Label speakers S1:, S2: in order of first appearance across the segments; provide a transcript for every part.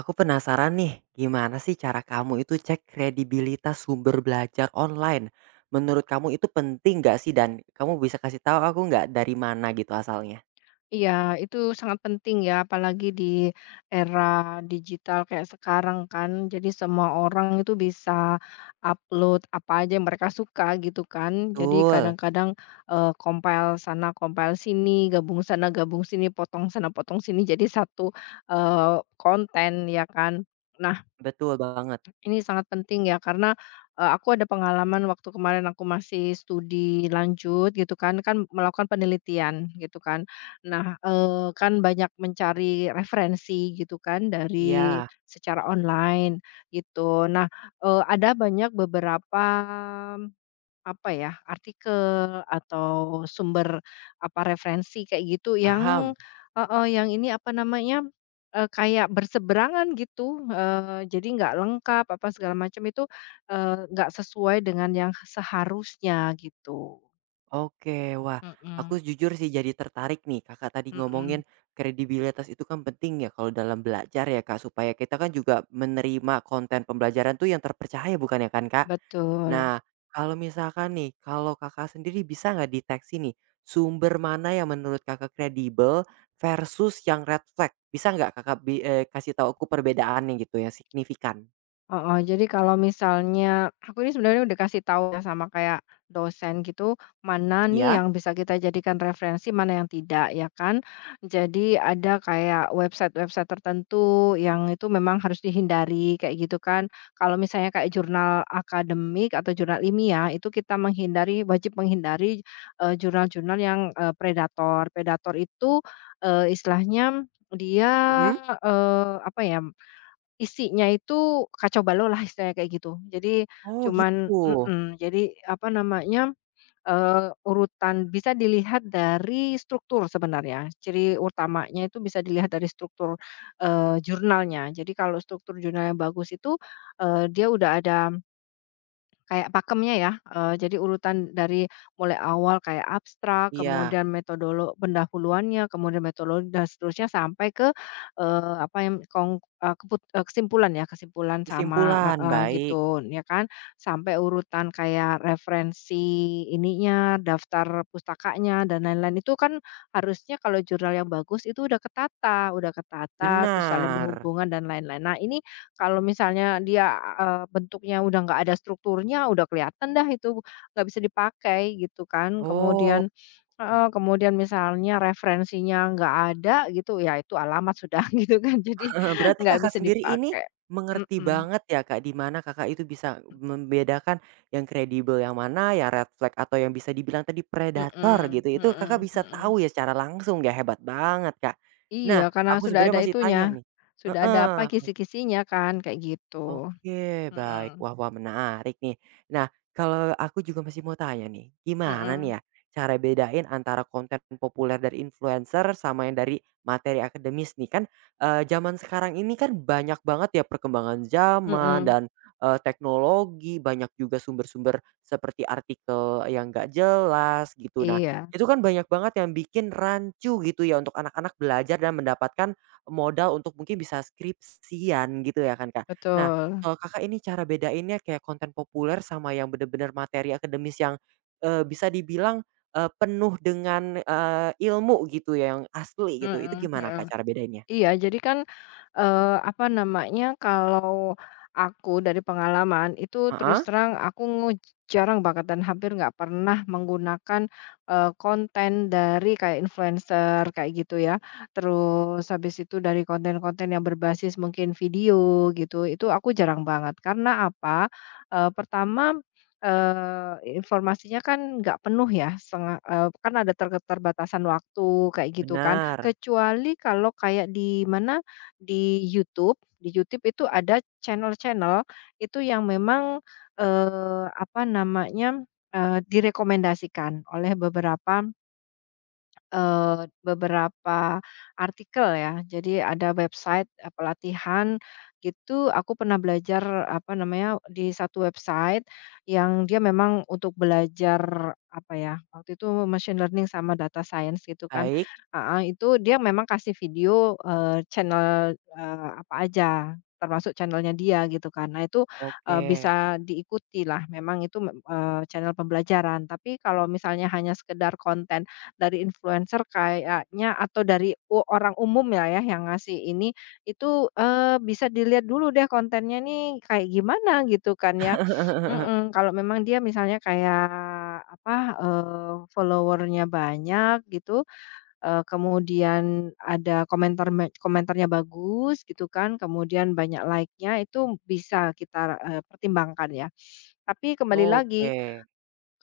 S1: Aku penasaran nih, gimana sih cara kamu itu cek kredibilitas sumber belajar online? Menurut kamu itu penting nggak sih? Dan kamu bisa kasih tahu aku nggak dari mana gitu asalnya?
S2: Iya, itu sangat penting ya, apalagi di era digital kayak sekarang kan. Jadi semua orang itu bisa upload apa aja yang mereka suka gitu kan. Jadi
S1: Betul,
S2: kadang-kadang compile sana, compile sini, gabung sana, gabung sini, potong sana, potong sini. Jadi satu konten ya kan. Nah,
S1: betul banget.
S2: ini sangat penting ya karena, aku ada pengalaman waktu kemarin aku masih studi lanjut gitu kan, kan melakukan penelitian gitu kan. Nah, kan banyak mencari referensi gitu kan dari
S1: Iya,
S2: secara online gitu. Nah, ada banyak beberapa apa ya, artikel atau sumber apa referensi kayak gitu yang
S1: paham.
S2: heeh, yang ini apa namanya, kayak berseberangan gitu, jadi nggak lengkap apa segala macam itu, nggak sesuai dengan yang seharusnya gitu.
S1: Oke, wah, aku
S2: Mhm
S1: jujur sih jadi tertarik nih. Kakak tadi
S2: mhm,
S1: ngomongin kredibilitas itu kan penting ya kalau dalam belajar ya Kak, supaya kita kan juga menerima konten pembelajaran tuh yang terpercaya bukan ya kan Kak?
S2: betul.
S1: Nah, kalau misalkan nih, kalau Kakak sendiri bisa nggak deteksi nih sumber mana yang menurut Kakak kredibel versus yang red flag? Bisa nggak kasih tahu aku perbedaannya gitu yang signifikan?
S2: Heeh, jadi kalau misalnya aku ini sebenarnya udah kasih tahu ya sama kayak dosen gitu, mana nih
S1: Ya?
S2: yang bisa kita jadikan referensi, mana yang tidak ya kan. Jadi ada kayak website-website tertentu yang itu memang harus dihindari kayak gitu kan. Kalau misalnya kayak jurnal akademik atau jurnal ilmiah itu kita menghindari wajib menghindari, jurnal-jurnal yang, predator. Predator itu, istilahnya dia,
S1: Mhm.
S2: apa ya, isinya itu kacau balau lah istilahnya kayak gitu. Jadi
S1: Oh
S2: cuman
S1: gitu.
S2: mhm, jadi apa namanya, urutan bisa dilihat dari struktur sebenarnya. Ciri utamanya itu bisa dilihat dari struktur, jurnalnya. Jadi kalau struktur jurnalnya bagus itu, dia udah ada kayak pakemnya ya, jadi urutan dari mulai awal kayak abstrak,
S1: Iya,
S2: kemudian pendahuluannya, kemudian metodologi dan seterusnya sampai ke, apa yang kong eee, keput eee, kesimpulan ya, kesimpulan sama
S1: kesimpulan,
S2: heeh,
S1: baik.
S2: gitu ya kan, sampai urutan kayak referensi ininya, daftar pustakanya dan lain-lain itu kan harusnya kalau jurnal yang bagus itu udah ketata, terus saling
S1: Benar.
S2: berhubungan dan lain-lain. Nah ini kalau misalnya dia, bentuknya udah nggak ada strukturnya, udah kelihatan dah itu nggak bisa dipakai gitu kan.
S1: Oh.
S2: Kemudian heeh, kemudian misalnya referensinya nggak ada gitu, ya itu alamat sudah gitu kan. Jadi
S1: Heeh, berarti
S2: nggak
S1: Kakak
S2: bisa
S1: sendiri ini
S2: dipakai.
S1: mengerti
S2: Mhm,
S1: banget ya, Kak, di mana Kakak itu bisa membedakan yang kredibel yang mana, yang red flag atau yang bisa dibilang tadi predator
S2: mhm,
S1: gitu, itu Kakak
S2: mhm,
S1: bisa
S2: mhm.
S1: tahu ya secara langsung ya, hebat banget, Kak.
S2: Iya,
S1: Nah,
S2: karena
S1: aku
S2: sudah
S1: sebenarnya
S2: ada
S1: masih
S2: itunya,
S1: tanya nih,
S2: sudah ada apa,
S1: heeh.
S2: kisi-kisinya kan, kayak gitu.
S1: Oke,
S2: Mhm,
S1: baik. Wah, wah, menarik nih. Nah, kalau aku juga masih mau tanya nih, gimana
S2: mhm,
S1: nih ya cara bedain antara konten populer dari influencer sama yang dari materi akademis nih? Kan, zaman sekarang ini kan banyak banget ya perkembangan zaman
S2: mhm.
S1: dan, teknologi, banyak juga sumber-sumber seperti artikel yang nggak jelas gitu. Nah,
S2: Iya,
S1: itu kan banyak banget yang bikin rancu gitu ya untuk anak-anak belajar dan mendapatkan modal untuk mungkin bisa skripsian gitu ya kan, Kak. Nah,
S2: betul.
S1: kalau Kakak ini cara bedainnya kayak konten populer sama yang bener-bener materi akademis yang, bisa dibilang, penuh dengan, ilmu gitu ya, yang asli gitu, itu
S2: Mhm,
S1: gimana
S2: mhm.
S1: Kak cara bedainnya?
S2: Iya, jadi kan, apa namanya, kalau aku dari pengalaman itu terus
S1: Heeh,
S2: terang aku nguj jarang banget dan hampir nggak pernah menggunakan, konten dari kayak influencer kayak gitu ya. Terus habis itu dari konten-konten yang berbasis mungkin video gitu, itu aku jarang banget. Karena apa? Pertama, eee, informasinya kan nggak penuh ya setengah kan ada keterbatasan waktu kayak gitu kan.
S1: benar,
S2: Kecuali kalau kayak di mana, di YouTube itu ada channel-channel itu yang memang, apa namanya, direkomendasikan oleh beberapa beberapa artikel ya. Jadi ada website, pelatihan gitu, aku pernah belajar, apa namanya, di satu website yang dia memang untuk belajar, apa ya, waktu itu machine learning sama data science gitu kan.
S1: baik,
S2: Heeh, itu dia memang kasih video, channel, apa aja, termasuk channelnya dia gitu kan. Nah itu,
S1: oke.
S2: bisa diikuti lah, memang itu, channel pembelajaran. Tapi kalau misalnya hanya sekedar konten dari influencer kayaknya atau dari orang umum ya yang ngasih ini, itu, bisa dilihat dulu deh kontennya nih kayak gimana gitu kan ya. Mhm, kalau memang dia misalnya kayak apa, follower banyak gitu, kemudian ada komentarnya bagus gitu kan, kemudian banyak like-nya itu bisa kita, pertimbangkan ya. Tapi kembali lagi
S1: Oke,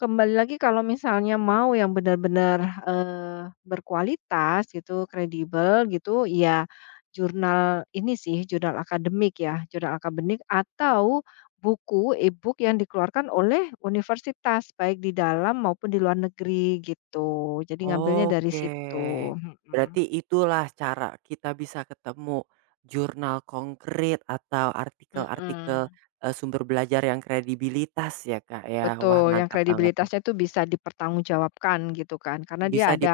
S2: Kembali lagi kalau misalnya mau yang benar-benar, berkualitas gitu, kredibel gitu, ya jurnal ini sih, jurnal akademik ya, jurnal akademik atau buku e-book yang dikeluarkan oleh universitas, baik di dalam maupun di luar negeri gitu. Jadi ngambilnya dari
S1: oke.
S2: situ, mhm.
S1: Berarti itulah cara kita bisa ketemu jurnal konkret atau artikel-artikel,
S2: Mhm,
S1: sumber belajar yang kredibilitas ya Kak ya, wah
S2: betul, yang
S1: mantap banget.
S2: kredibilitasnya itu bisa dipertanggungjawabkan gitu kan, karena dia
S1: Bisa
S2: ada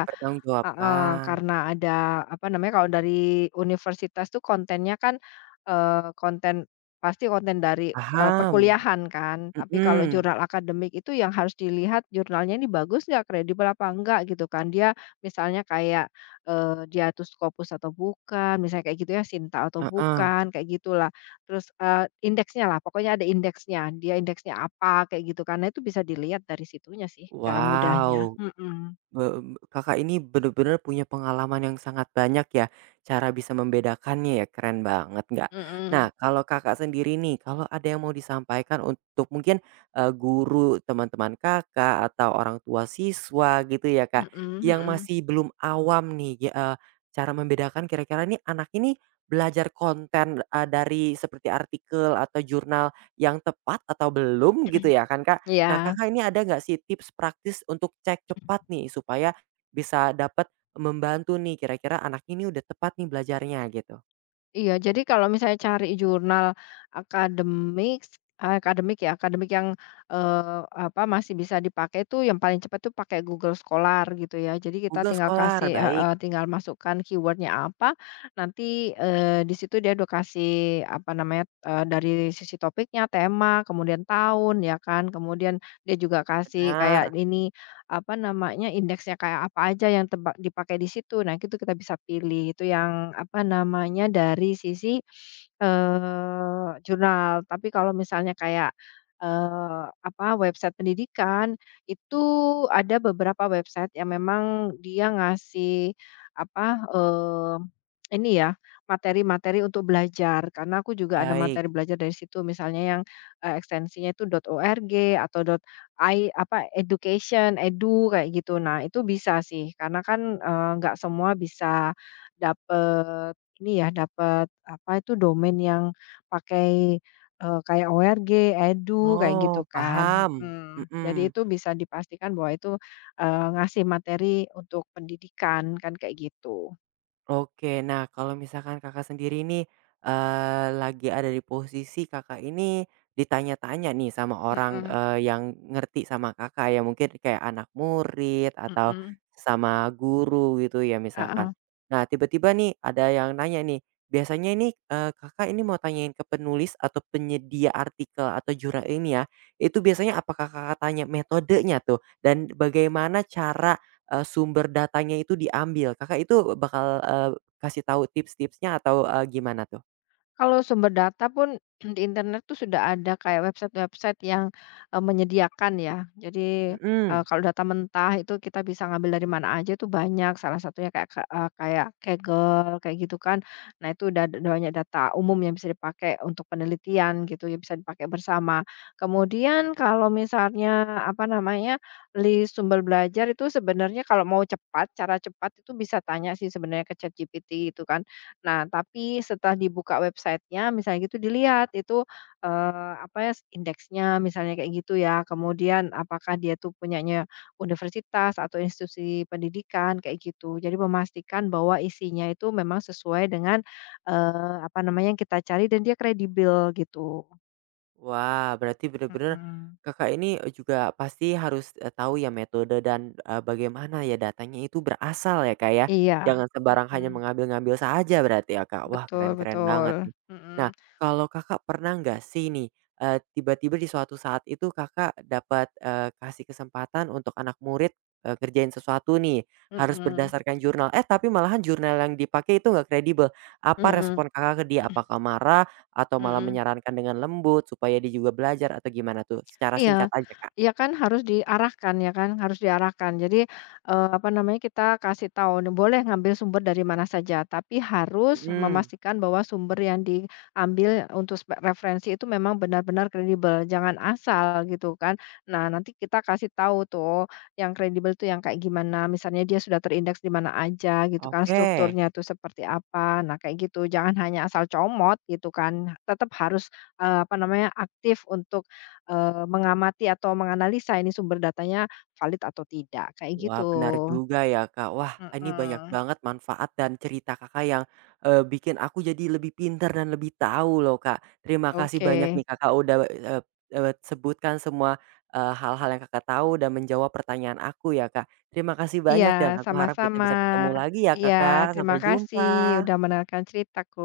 S2: heeh, karena ada apa namanya, kalau dari universitas tuh kontennya kan, eee, konten pasti konten dari,
S1: paham,
S2: perkuliahan kan. Tapi kalau
S1: mhm,
S2: jurnal akademik itu yang harus dilihat jurnalnya ini bagus nggak, kredibel apa enggak gitu kan. Dia misalnya kayak, Diatus Scopus atau bukan, misalnya kayak gitu ya, Sinta atau
S1: heeh.
S2: bukan, kayak gitulah. Terus, indeksnya lah, pokoknya ada indeksnya, dia indeksnya apa, kayak gitu karena itu bisa dilihat dari situnya sih, cara mudahnya.
S1: Wow,
S2: Mhm,
S1: mmm, Kakak ini bener-bener punya pengalaman yang sangat banyak ya, cara bisa membedakannya ya, keren banget nggak?
S2: mhm.
S1: Nah, kalau Kakak sendiri nih, kalau ada yang mau disampaikan untuk mungkin, guru teman-teman Kakak atau orang tua siswa gitu ya, Kak,
S2: Mhm
S1: yang
S2: mhm.
S1: masih belum awam nih, ya cara membedakan kira-kira nih anak ini belajar konten, dari seperti artikel atau jurnal yang tepat atau belum gitu ya kan, Kak? Nah,
S2: Iya
S1: Kakak ini ada nggak sih tips praktis untuk cek cepat nih, supaya bisa dapat membantu nih, kira-kira anak ini udah tepat nih belajarnya, gitu?
S2: iya. jadi kalau misalnya cari jurnal akademik akademik ya, akademik yang, eee, apa, masih bisa dipakai itu yang paling cepat tuh pakai Google Scholar gitu ya. Jadi kita
S1: Google
S2: tinggal
S1: Scholar,
S2: kasih
S1: baik,
S2: heeh, tinggal masukkan keywordnya apa, nanti, di situ dia udah kasih, apa namanya, dari sisi topiknya, tema, kemudian tahun, ya kan, kemudian dia juga kasih kayak
S1: benar,
S2: ini apa namanya, indeksnya kayak apa aja yang teba dipakai di situ. Nah, itu kita bisa pilih, itu yang apa namanya, dari sisi, jurnal. Tapi kalau misalnya kayak, apa, website pendidikan, itu ada beberapa website yang memang dia ngasih apa, ini ya, materi-materi untuk belajar. Karena aku juga ada
S1: baik.
S2: materi belajar dari situ, misalnya yang, ekstensinya itu .org atau apa, education, edu, kayak gitu. Nah, itu bisa sih karena kan, nggak semua bisa dapet ini ya, dapet apa itu, domain yang pakai, kayak ORG, edu, kayak gitu
S1: Oh,
S2: kan,
S1: paham,
S2: mhm. Jadi
S1: mhm.
S2: itu bisa dipastikan bahwa itu, ngasih materi untuk pendidikan, kan kayak gitu.
S1: Oke, nah kalau misalkan Kakak sendiri nih, lagi ada di posisi Kakak ini ditanya-tanya nih sama orang,
S2: Mhm
S1: yang ngerti sama Kakak ya, mungkin kayak anak murid atau
S2: mhm,
S1: sama guru gitu ya
S2: heeh.
S1: misalkan. Nah tiba-tiba nih ada yang nanya nih, biasanya ini, Kakak ini mau tanyain ke penulis atau penyedia artikel atau jurnal ini ya itu biasanya apakah Kakak tanya metodenya tuh dan bagaimana cara sumber datanya itu diambil. Kakak itu bakal, kasih tahu tips-tipsnya atau, gimana tuh?
S2: Kalau sumber data pun di internet tuh sudah ada kayak website-website yang, menyediakan ya. Jadi,
S1: Mhm.
S2: kalau data mentah itu kita bisa ngambil dari mana aja tuh banyak, salah satunya kayak Kaggle kayak gitu kan. Nah itu udah ada banyak data umum yang bisa dipakai untuk penelitian gitu ya, bisa dipakai bersama. Kemudian kalau misalnya, apa namanya, list sumber belajar itu sebenarnya kalau mau cepat, cara cepat itu bisa tanya sih sebenarnya ke ChatGPT itu kan. Nah, tapi setelah dibuka websitenya misalnya gitu dilihat itu, apa ya, indeksnya misalnya kayak gitu ya, kemudian apakah dia tuh punyanya universitas atau institusi pendidikan kayak gitu. Jadi memastikan bahwa isinya itu memang sesuai dengan, apa namanya, yang kita cari dan dia kredibel gitu.
S1: Wah, berarti bener-bener
S2: Mhm.
S1: Kakak ini, e, juga pasti harus, tahu ya metode dan, bagaimana ya datanya itu berasal ya, Kak, ya.
S2: Iya,
S1: Jangan sembarang hanya
S2: mhm,
S1: mengambil-ngambil saja berarti ya, Kak. Wah,
S2: betul
S1: keren-keren banget
S2: betul,
S1: nih. Nah,
S2: mhm,
S1: kalau Kakak pernah nggak sih nih, tiba-tiba di suatu saat itu Kakak dapat, kasih kesempatan untuk anak murid, ngerjain sesuatu nih, harus
S2: mhm,
S1: berdasarkan jurnal, eh, tapi malahan jurnal yang dipakai itu nggak kredibel. Apa
S2: mhm,
S1: respon Kakak ke dia? Apakah marah? Atau malah
S2: mhm.
S1: menyarankan dengan lembut supaya dia juga belajar atau gimana tuh? Secara singkat
S2: Iya,
S1: aja, Kak.
S2: ya kan harus diarahkan ya kan, harus diarahkan. Jadi, apa namanya, kita kasih tahu nih, boleh ngambil sumber dari mana saja, tapi harus
S1: Mhm,
S2: memastikan bahwa sumber yang diambil untuk referensi itu memang benar-benar kredibel, jangan asal gitu kan. Nah, nanti kita kasih tahu tuh yang kredibel tuh yang kayak gimana, misalnya dia sudah terindeks di mana aja gitu kan,
S1: oke.
S2: strukturnya tuh seperti apa, nah kayak gitu. Jangan hanya asal comot gitu kan, tetap harus, apa namanya, aktif untuk mengamati atau menganalisa ini sumber datanya valid atau tidak, kayak
S1: Wah,
S2: gitu.
S1: benar juga ya, Kak. Wah, ini banyak
S2: Mhm.
S1: banget manfaat dan cerita Kakak yang, bikin aku jadi lebih pintar dan lebih tahu loh, Kak. Terima kasih banyak
S2: Oke.
S1: nih Kakak udah, eee eee, sebutkan semua, hal-hal yang Kakak tahu dan menjawab pertanyaan aku ya, Kak. Terima kasih
S2: Iya,
S1: banyak dan aku harap kita
S2: sama-sama.
S1: bisa ketemu lagi ya,
S2: Iya,
S1: Kakak.
S2: terima
S1: Sampai
S2: kasih udah
S1: jumpa.
S2: mendengarkan ceritaku.